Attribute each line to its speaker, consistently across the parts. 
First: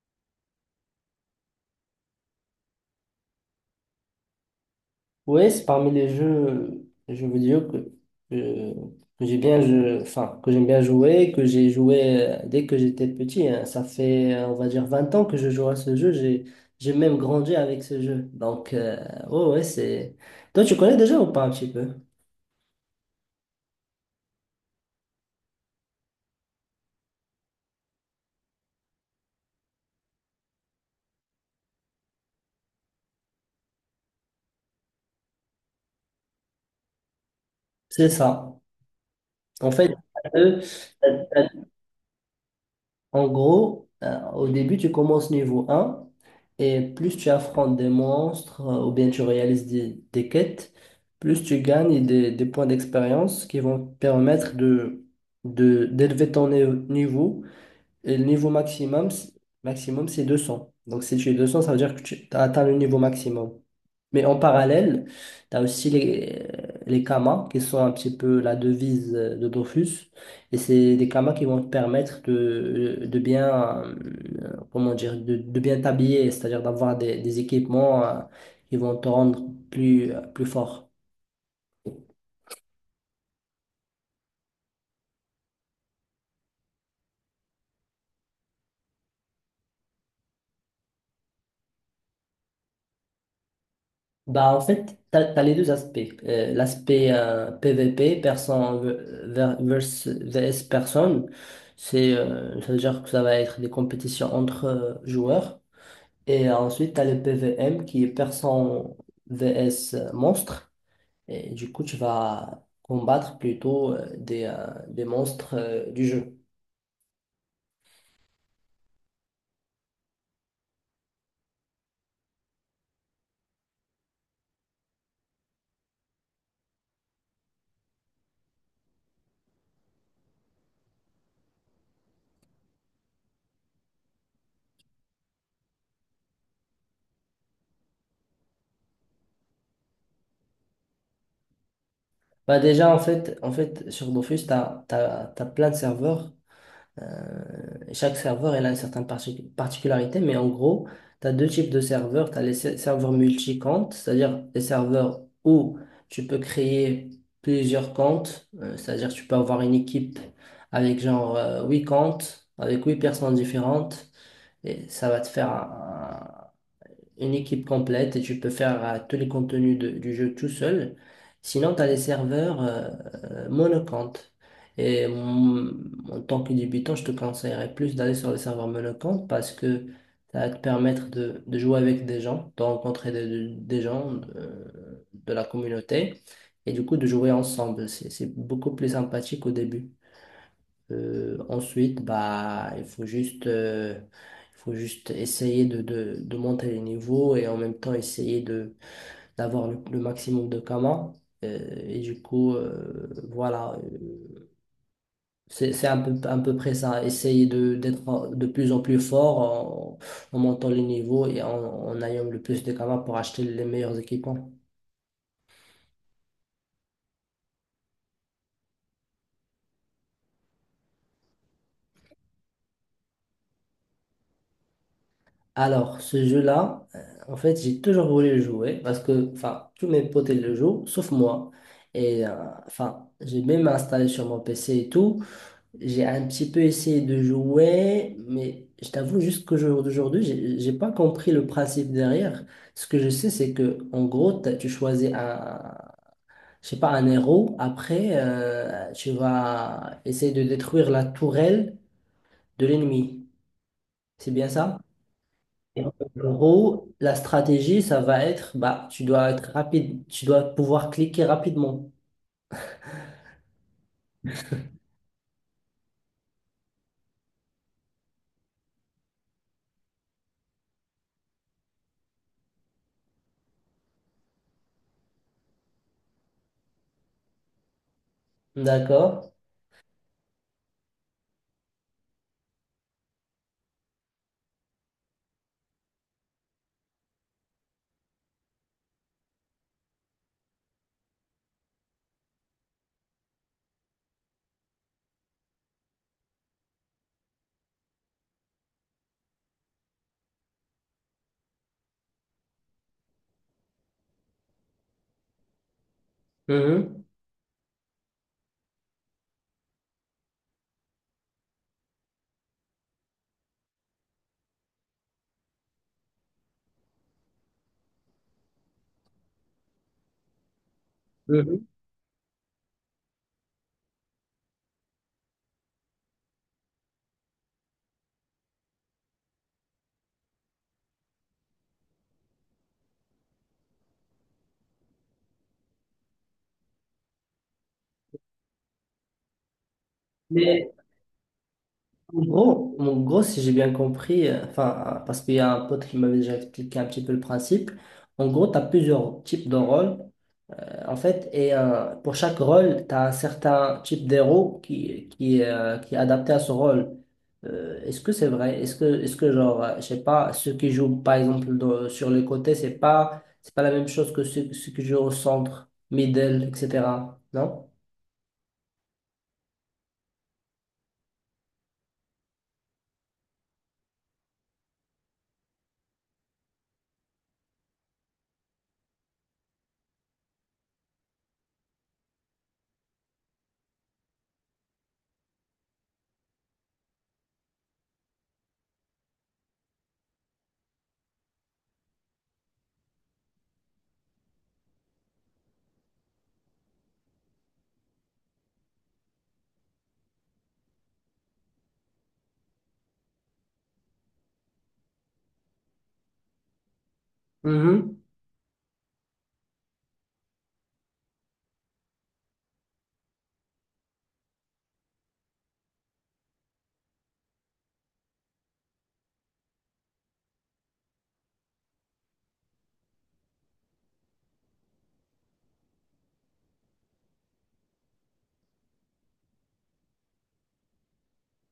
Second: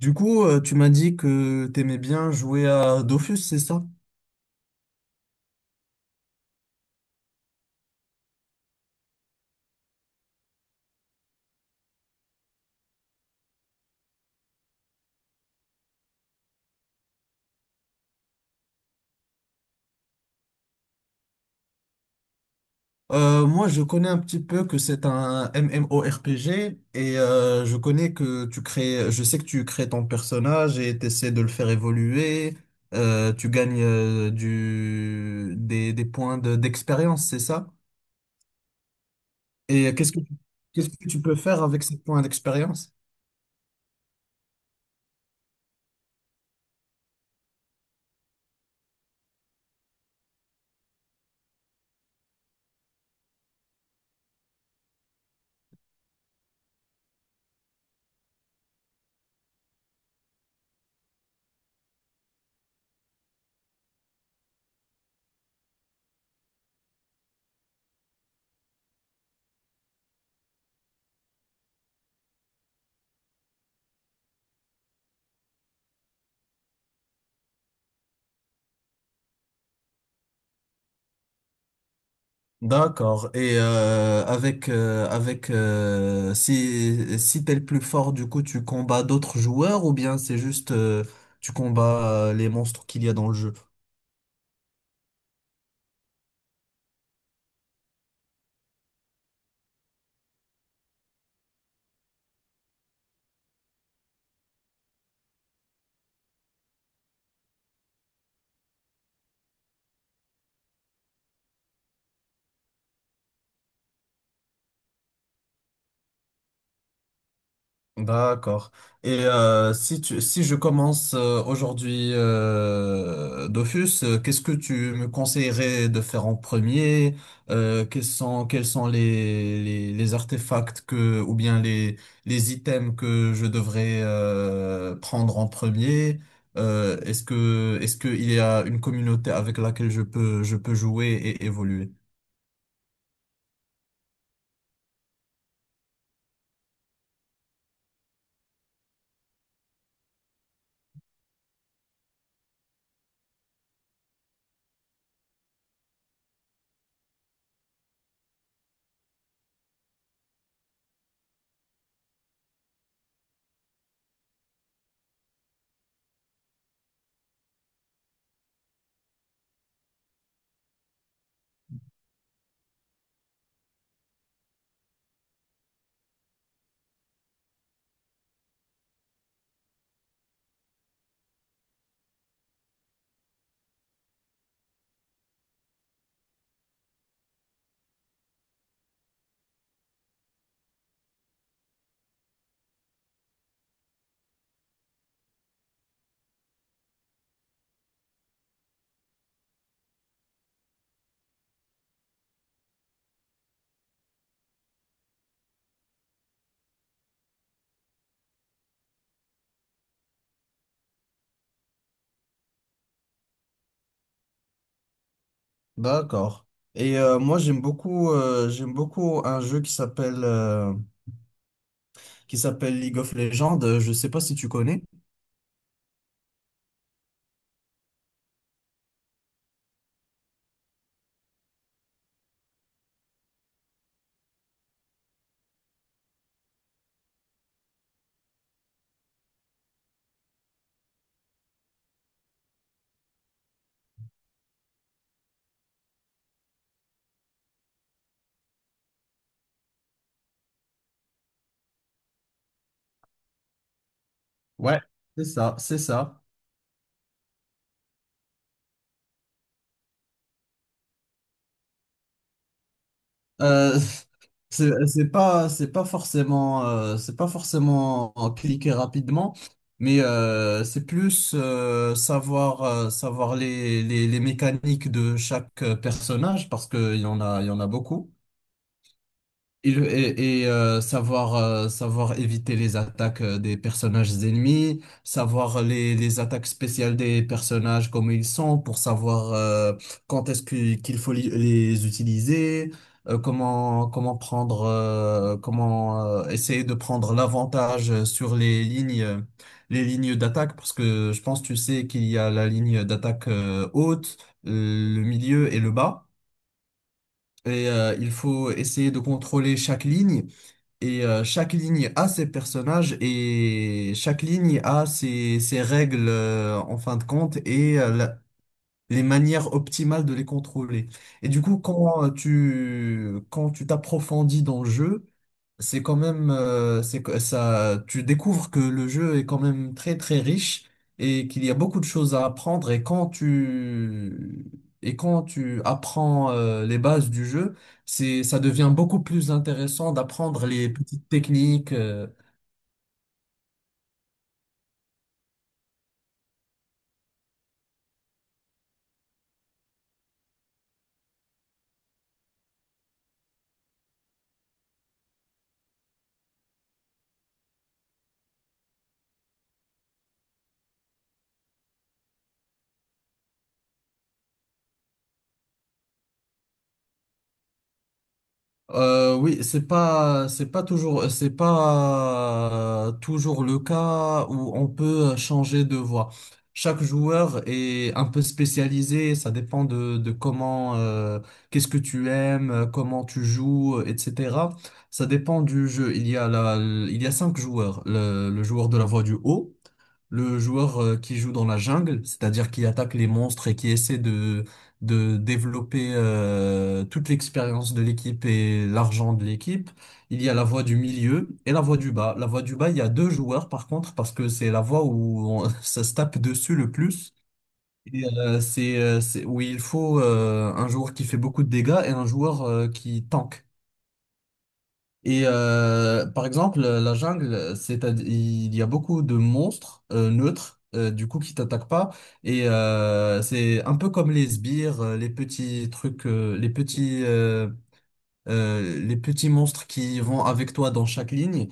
Speaker 1: Tu m'as dit que t'aimais bien jouer à Dofus, c'est ça?
Speaker 2: Oui, c'est parmi les jeux, je veux dire, que, que enfin, que j'aime bien jouer, que j'ai joué dès que j'étais petit, hein. Ça fait, on va dire, 20 ans que je joue à ce jeu. J'ai même grandi avec ce jeu. Donc, ouais, ouais. Toi, tu connais déjà ou pas un petit peu?
Speaker 1: Moi, je connais un petit peu que c'est un MMORPG et je connais que tu crées, je sais que tu crées ton personnage et t'essaies de le faire évoluer. Tu gagnes des d'expérience, c'est ça?
Speaker 2: C'est ça. En fait,
Speaker 1: Et
Speaker 2: t'as deux,
Speaker 1: qu'est-ce que tu peux faire avec ces points d'expérience?
Speaker 2: En gros, au début, tu commences niveau 1 et plus tu affrontes des monstres ou bien tu réalises des quêtes, plus tu gagnes des points d'expérience qui vont te permettre d'élever ton niveau et le niveau maximum c'est 200. Donc si tu es 200, ça veut dire que tu as atteint le niveau maximum. Mais en parallèle, tu as aussi les kamas, qui sont un petit peu la devise de Dofus. Et c'est des kamas qui vont te permettre de bien, comment dire, de bien t'habiller, c'est-à-dire d'avoir des équipements, qui vont te rendre plus fort.
Speaker 1: D'accord. Et avec avec si t'es le plus fort, du coup, tu combats d'autres joueurs ou bien c'est juste tu combats les monstres qu'il y a dans le jeu?
Speaker 2: Bah, en fait, tu as, les deux aspects. L'aspect PVP, personne ver- versus vs personne, ça veut dire que ça va être des compétitions entre joueurs. Et ensuite, tu as le PVM qui est personne vs monstre. Et du coup, tu vas combattre plutôt des monstres du jeu.
Speaker 1: D'accord. Et si je commence aujourd'hui Dofus, qu'est-ce que tu me conseillerais de faire en premier? Quels sont les artefacts ou bien les items que je devrais prendre en premier? Est-ce qu'il y a une communauté avec laquelle je peux jouer et évoluer?
Speaker 2: Bah, déjà, en fait sur Dofus, tu as plein de serveurs. Euh, Chaque serveur, elle a une certaine particularité, mais en gros, tu as deux types de serveurs. Tu as les serveurs multi-comptes, c'est-à-dire les serveurs où tu peux créer plusieurs comptes, c'est-à-dire tu peux avoir une équipe avec genre 8 comptes, avec 8 personnes différentes, et ça va te faire une équipe complète et tu peux faire tous les contenus du jeu tout seul. Sinon, tu as des serveurs monocompte. Et en tant que débutant, je te conseillerais plus d'aller sur les serveurs monocompte parce que ça va te permettre de jouer avec des gens, de rencontrer des gens de la communauté et du coup de jouer ensemble. C'est beaucoup plus sympathique au début. Ensuite, bah, il faut juste essayer de monter les niveaux et en même temps essayer de d'avoir le maximum de kamas. Et du coup, voilà, c'est un peu, à peu près ça. Essayer d'être de plus en plus fort en montant les niveaux et en ayant le plus de kamas pour acheter les meilleurs équipements.
Speaker 1: D'accord. Et moi j'aime beaucoup un jeu qui s'appelle League of Legends. Je sais pas si tu connais.
Speaker 2: Alors, ce jeu-là, en fait, j'ai toujours voulu le jouer parce que, enfin, tous mes potes ils le jouent, sauf moi. Et, enfin, j'ai même installé sur mon PC et tout. J'ai un petit peu essayé de jouer, mais je t'avoue, jusqu'au jour d'aujourd'hui, j'ai pas compris le principe derrière. Ce que je sais, c'est que, en gros, tu choisis un, je sais pas, un héros. Après, tu vas essayer de détruire la tourelle de l'ennemi. C'est bien ça?
Speaker 1: Ouais. C'est ça, c'est
Speaker 2: Et en
Speaker 1: ça.
Speaker 2: gros, la stratégie, ça va être, bah, tu dois être rapide, tu dois pouvoir cliquer rapidement.
Speaker 1: Euh, c'est pas forcément c'est pas forcément en cliquer rapidement, mais c'est plus savoir savoir les mécaniques de chaque personnage parce que il y en a il y en a beaucoup.
Speaker 2: D'accord?
Speaker 1: Savoir, savoir éviter les attaques des personnages ennemis, savoir les attaques spéciales des personnages, comme ils sont, pour savoir qu'il faut les utiliser, comment prendre, comment essayer de prendre l'avantage sur les lignes d'attaque, parce que je pense, tu sais, qu'il y a la ligne d'attaque haute, euh, le milieu et le bas.
Speaker 2: Mhm.
Speaker 1: Et il faut essayer de contrôler chaque ligne et chaque ligne a ses personnages et chaque ligne a ses règles en fin de compte et les manières optimales de les contrôler. Et du coup,
Speaker 2: Mhm.
Speaker 1: quand tu t'approfondis dans le jeu, c'est quand même c'est que ça tu découvres que le jeu est quand même très très riche et qu'il y a beaucoup de choses à apprendre et quand tu apprends les bases du jeu, c'est ça devient beaucoup plus intéressant d'apprendre
Speaker 2: Mais
Speaker 1: les petites techniques
Speaker 2: en gros, si j'ai bien compris, enfin, parce qu'il y a un pote qui m'avait déjà expliqué un petit peu le principe, en gros, tu as plusieurs types de rôles. En fait, et pour chaque rôle, tu as un certain type d'héros qui est adapté à ce rôle. Est-ce que c'est vrai? Est-ce que genre, je sais pas, ceux qui jouent par exemple sur les côtés, c'est pas la même chose que ceux qui jouent au centre, middle, etc. Non?
Speaker 1: Oui, c'est pas toujours le cas où on peut changer de voix. Chaque joueur est un peu spécialisé, ça dépend de comment, qu'est-ce que tu aimes, comment tu joues, etc. Ça dépend du jeu. Il y a il y a cinq joueurs. Le joueur de la voix du haut, le joueur qui joue dans la jungle, c'est-à-dire qui attaque les monstres et qui essaie de développer toute l'expérience de l'équipe et l'argent de l'équipe. Il y a la voie du milieu et la voie du bas. La voie du bas, il y a deux joueurs par contre, parce que c'est la voie ça se tape dessus le plus.
Speaker 2: Mhm.
Speaker 1: C'est où il faut un joueur qui fait beaucoup de dégâts et un joueur qui tank. Et par exemple, la jungle, c'est il y a beaucoup de monstres neutres, du coup, qui t'attaquent pas. Et c'est un peu comme les sbires, les petits trucs, les petits monstres qui vont avec toi dans chaque ligne.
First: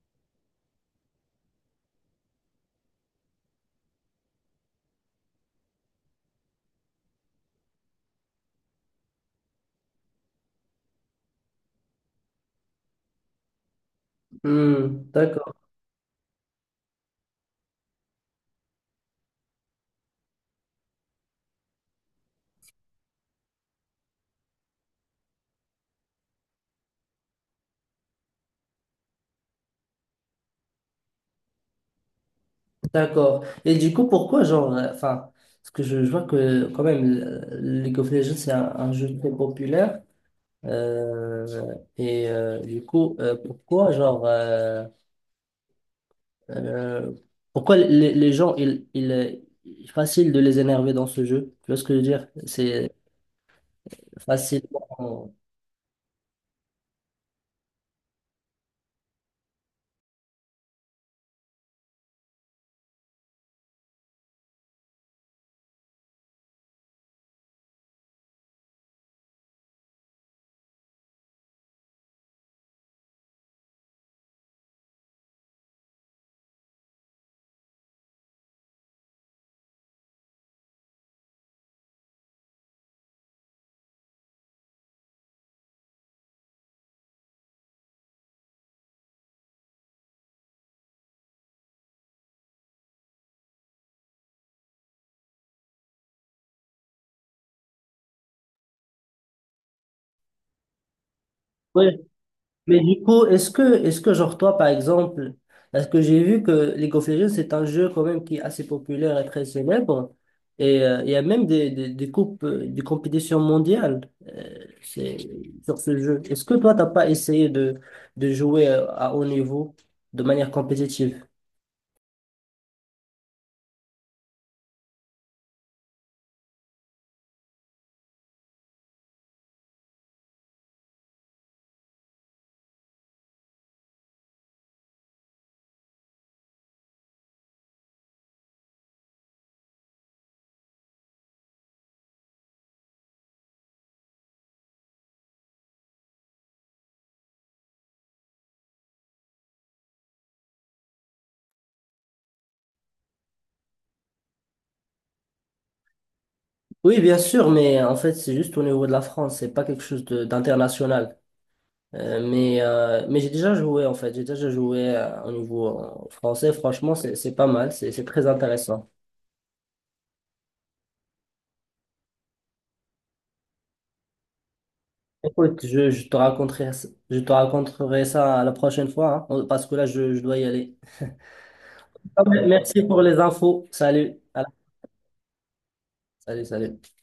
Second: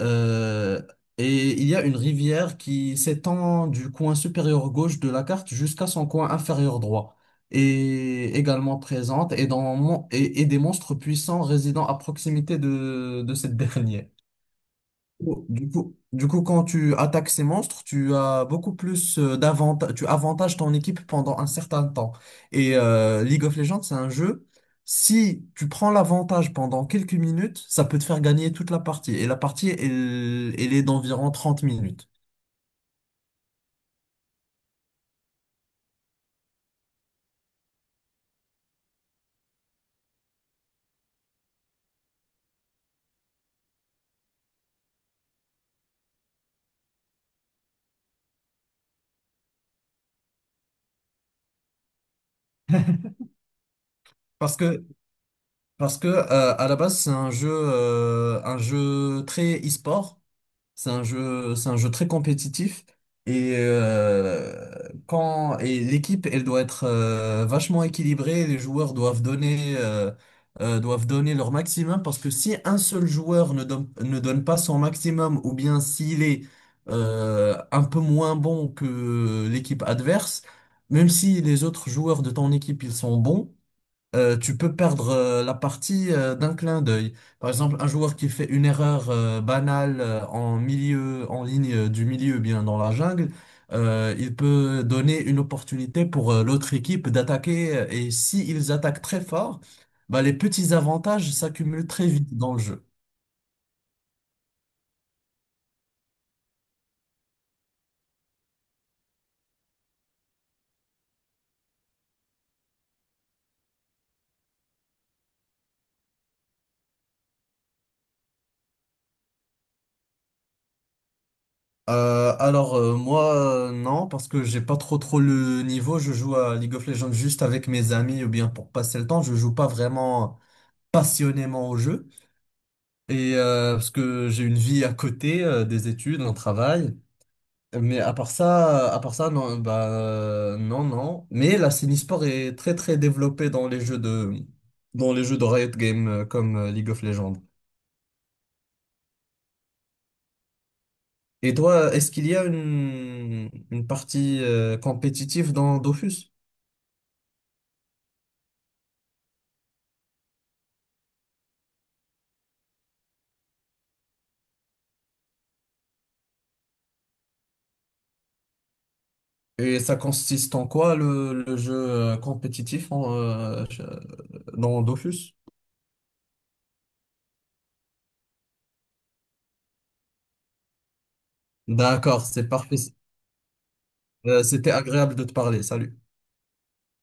Speaker 1: Euh, et il y a une rivière qui s'étend du coin supérieur gauche de la carte jusqu'à son coin inférieur droit. Et également présente et des monstres puissants résidant à proximité de cette dernière.
Speaker 2: Hmm.
Speaker 1: Oh,
Speaker 2: D'accord,
Speaker 1: du coup, quand tu attaques ces monstres, tu as beaucoup plus tu avantages ton équipe pendant un certain temps. Et League of Legends, c'est un jeu, si tu prends l'avantage pendant quelques minutes, ça peut te faire gagner toute la partie. Et la partie, elle, elle est d'environ 30 minutes.
Speaker 2: d'accord. Et du coup, pourquoi genre, enfin, parce que je vois que quand même, League of Legends, c'est un jeu très populaire. Euh, du coup, pourquoi, genre, euh, pourquoi les gens, il est facile de les énerver dans ce jeu? Tu vois ce que je veux dire? C'est
Speaker 1: Parce
Speaker 2: facile.
Speaker 1: que, Parce que à la base, c'est un jeu très e-sport. C'est un jeu très compétitif et quand et l'équipe elle doit être vachement équilibrée. Les joueurs doivent donner leur maximum parce que si un seul joueur ne donne pas son maximum ou bien s'il est un peu moins bon que l'équipe adverse, même si les autres joueurs de ton équipe ils sont bons tu peux perdre la partie d'un clin d'œil. Par exemple, un joueur qui fait une erreur banale en milieu, en ligne du milieu, bien dans la jungle, il peut donner une opportunité pour l'autre équipe d'attaquer. Et si ils attaquent très fort, bah, les petits avantages s'accumulent très vite dans le
Speaker 2: Mais
Speaker 1: jeu.
Speaker 2: du coup, est-ce que genre toi, par exemple, parce que j'ai vu que League of Legends, c'est un jeu quand même qui est assez populaire et très célèbre, et il y a même des coupes, des compétitions mondiales, sur ce jeu. Est-ce que toi, t'as pas essayé de jouer à haut niveau de manière compétitive?
Speaker 1: Moi non parce que j'ai pas trop trop le niveau. Je joue à League of Legends juste avec mes amis ou bien pour passer le temps. Je joue pas vraiment passionnément au jeu. Et parce que j'ai une vie à côté des études, un travail. Mais à part ça, non, non, non. Mais la Sport est très très développée dans les jeux de dans les jeux de Riot Games comme League of Legends. Et toi, est-ce qu'il y a une partie compétitive dans Dofus?
Speaker 2: Oui, bien sûr, mais en fait, c'est juste au niveau de la France, c'est pas quelque chose d'international. Mais j'ai déjà joué en fait, j'ai déjà joué au niveau français. Franchement, c'est pas mal, c'est très intéressant.
Speaker 1: Et ça consiste en quoi le jeu compétitif dans Dofus?
Speaker 2: Écoute, je te raconterai ça la prochaine fois hein, parce que là je dois y aller.
Speaker 1: D'accord,
Speaker 2: Ah, mais
Speaker 1: c'est parfait.
Speaker 2: merci pour les infos. Salut. Voilà.
Speaker 1: C'était agréable de te parler. Salut.
Speaker 2: Salut, salut.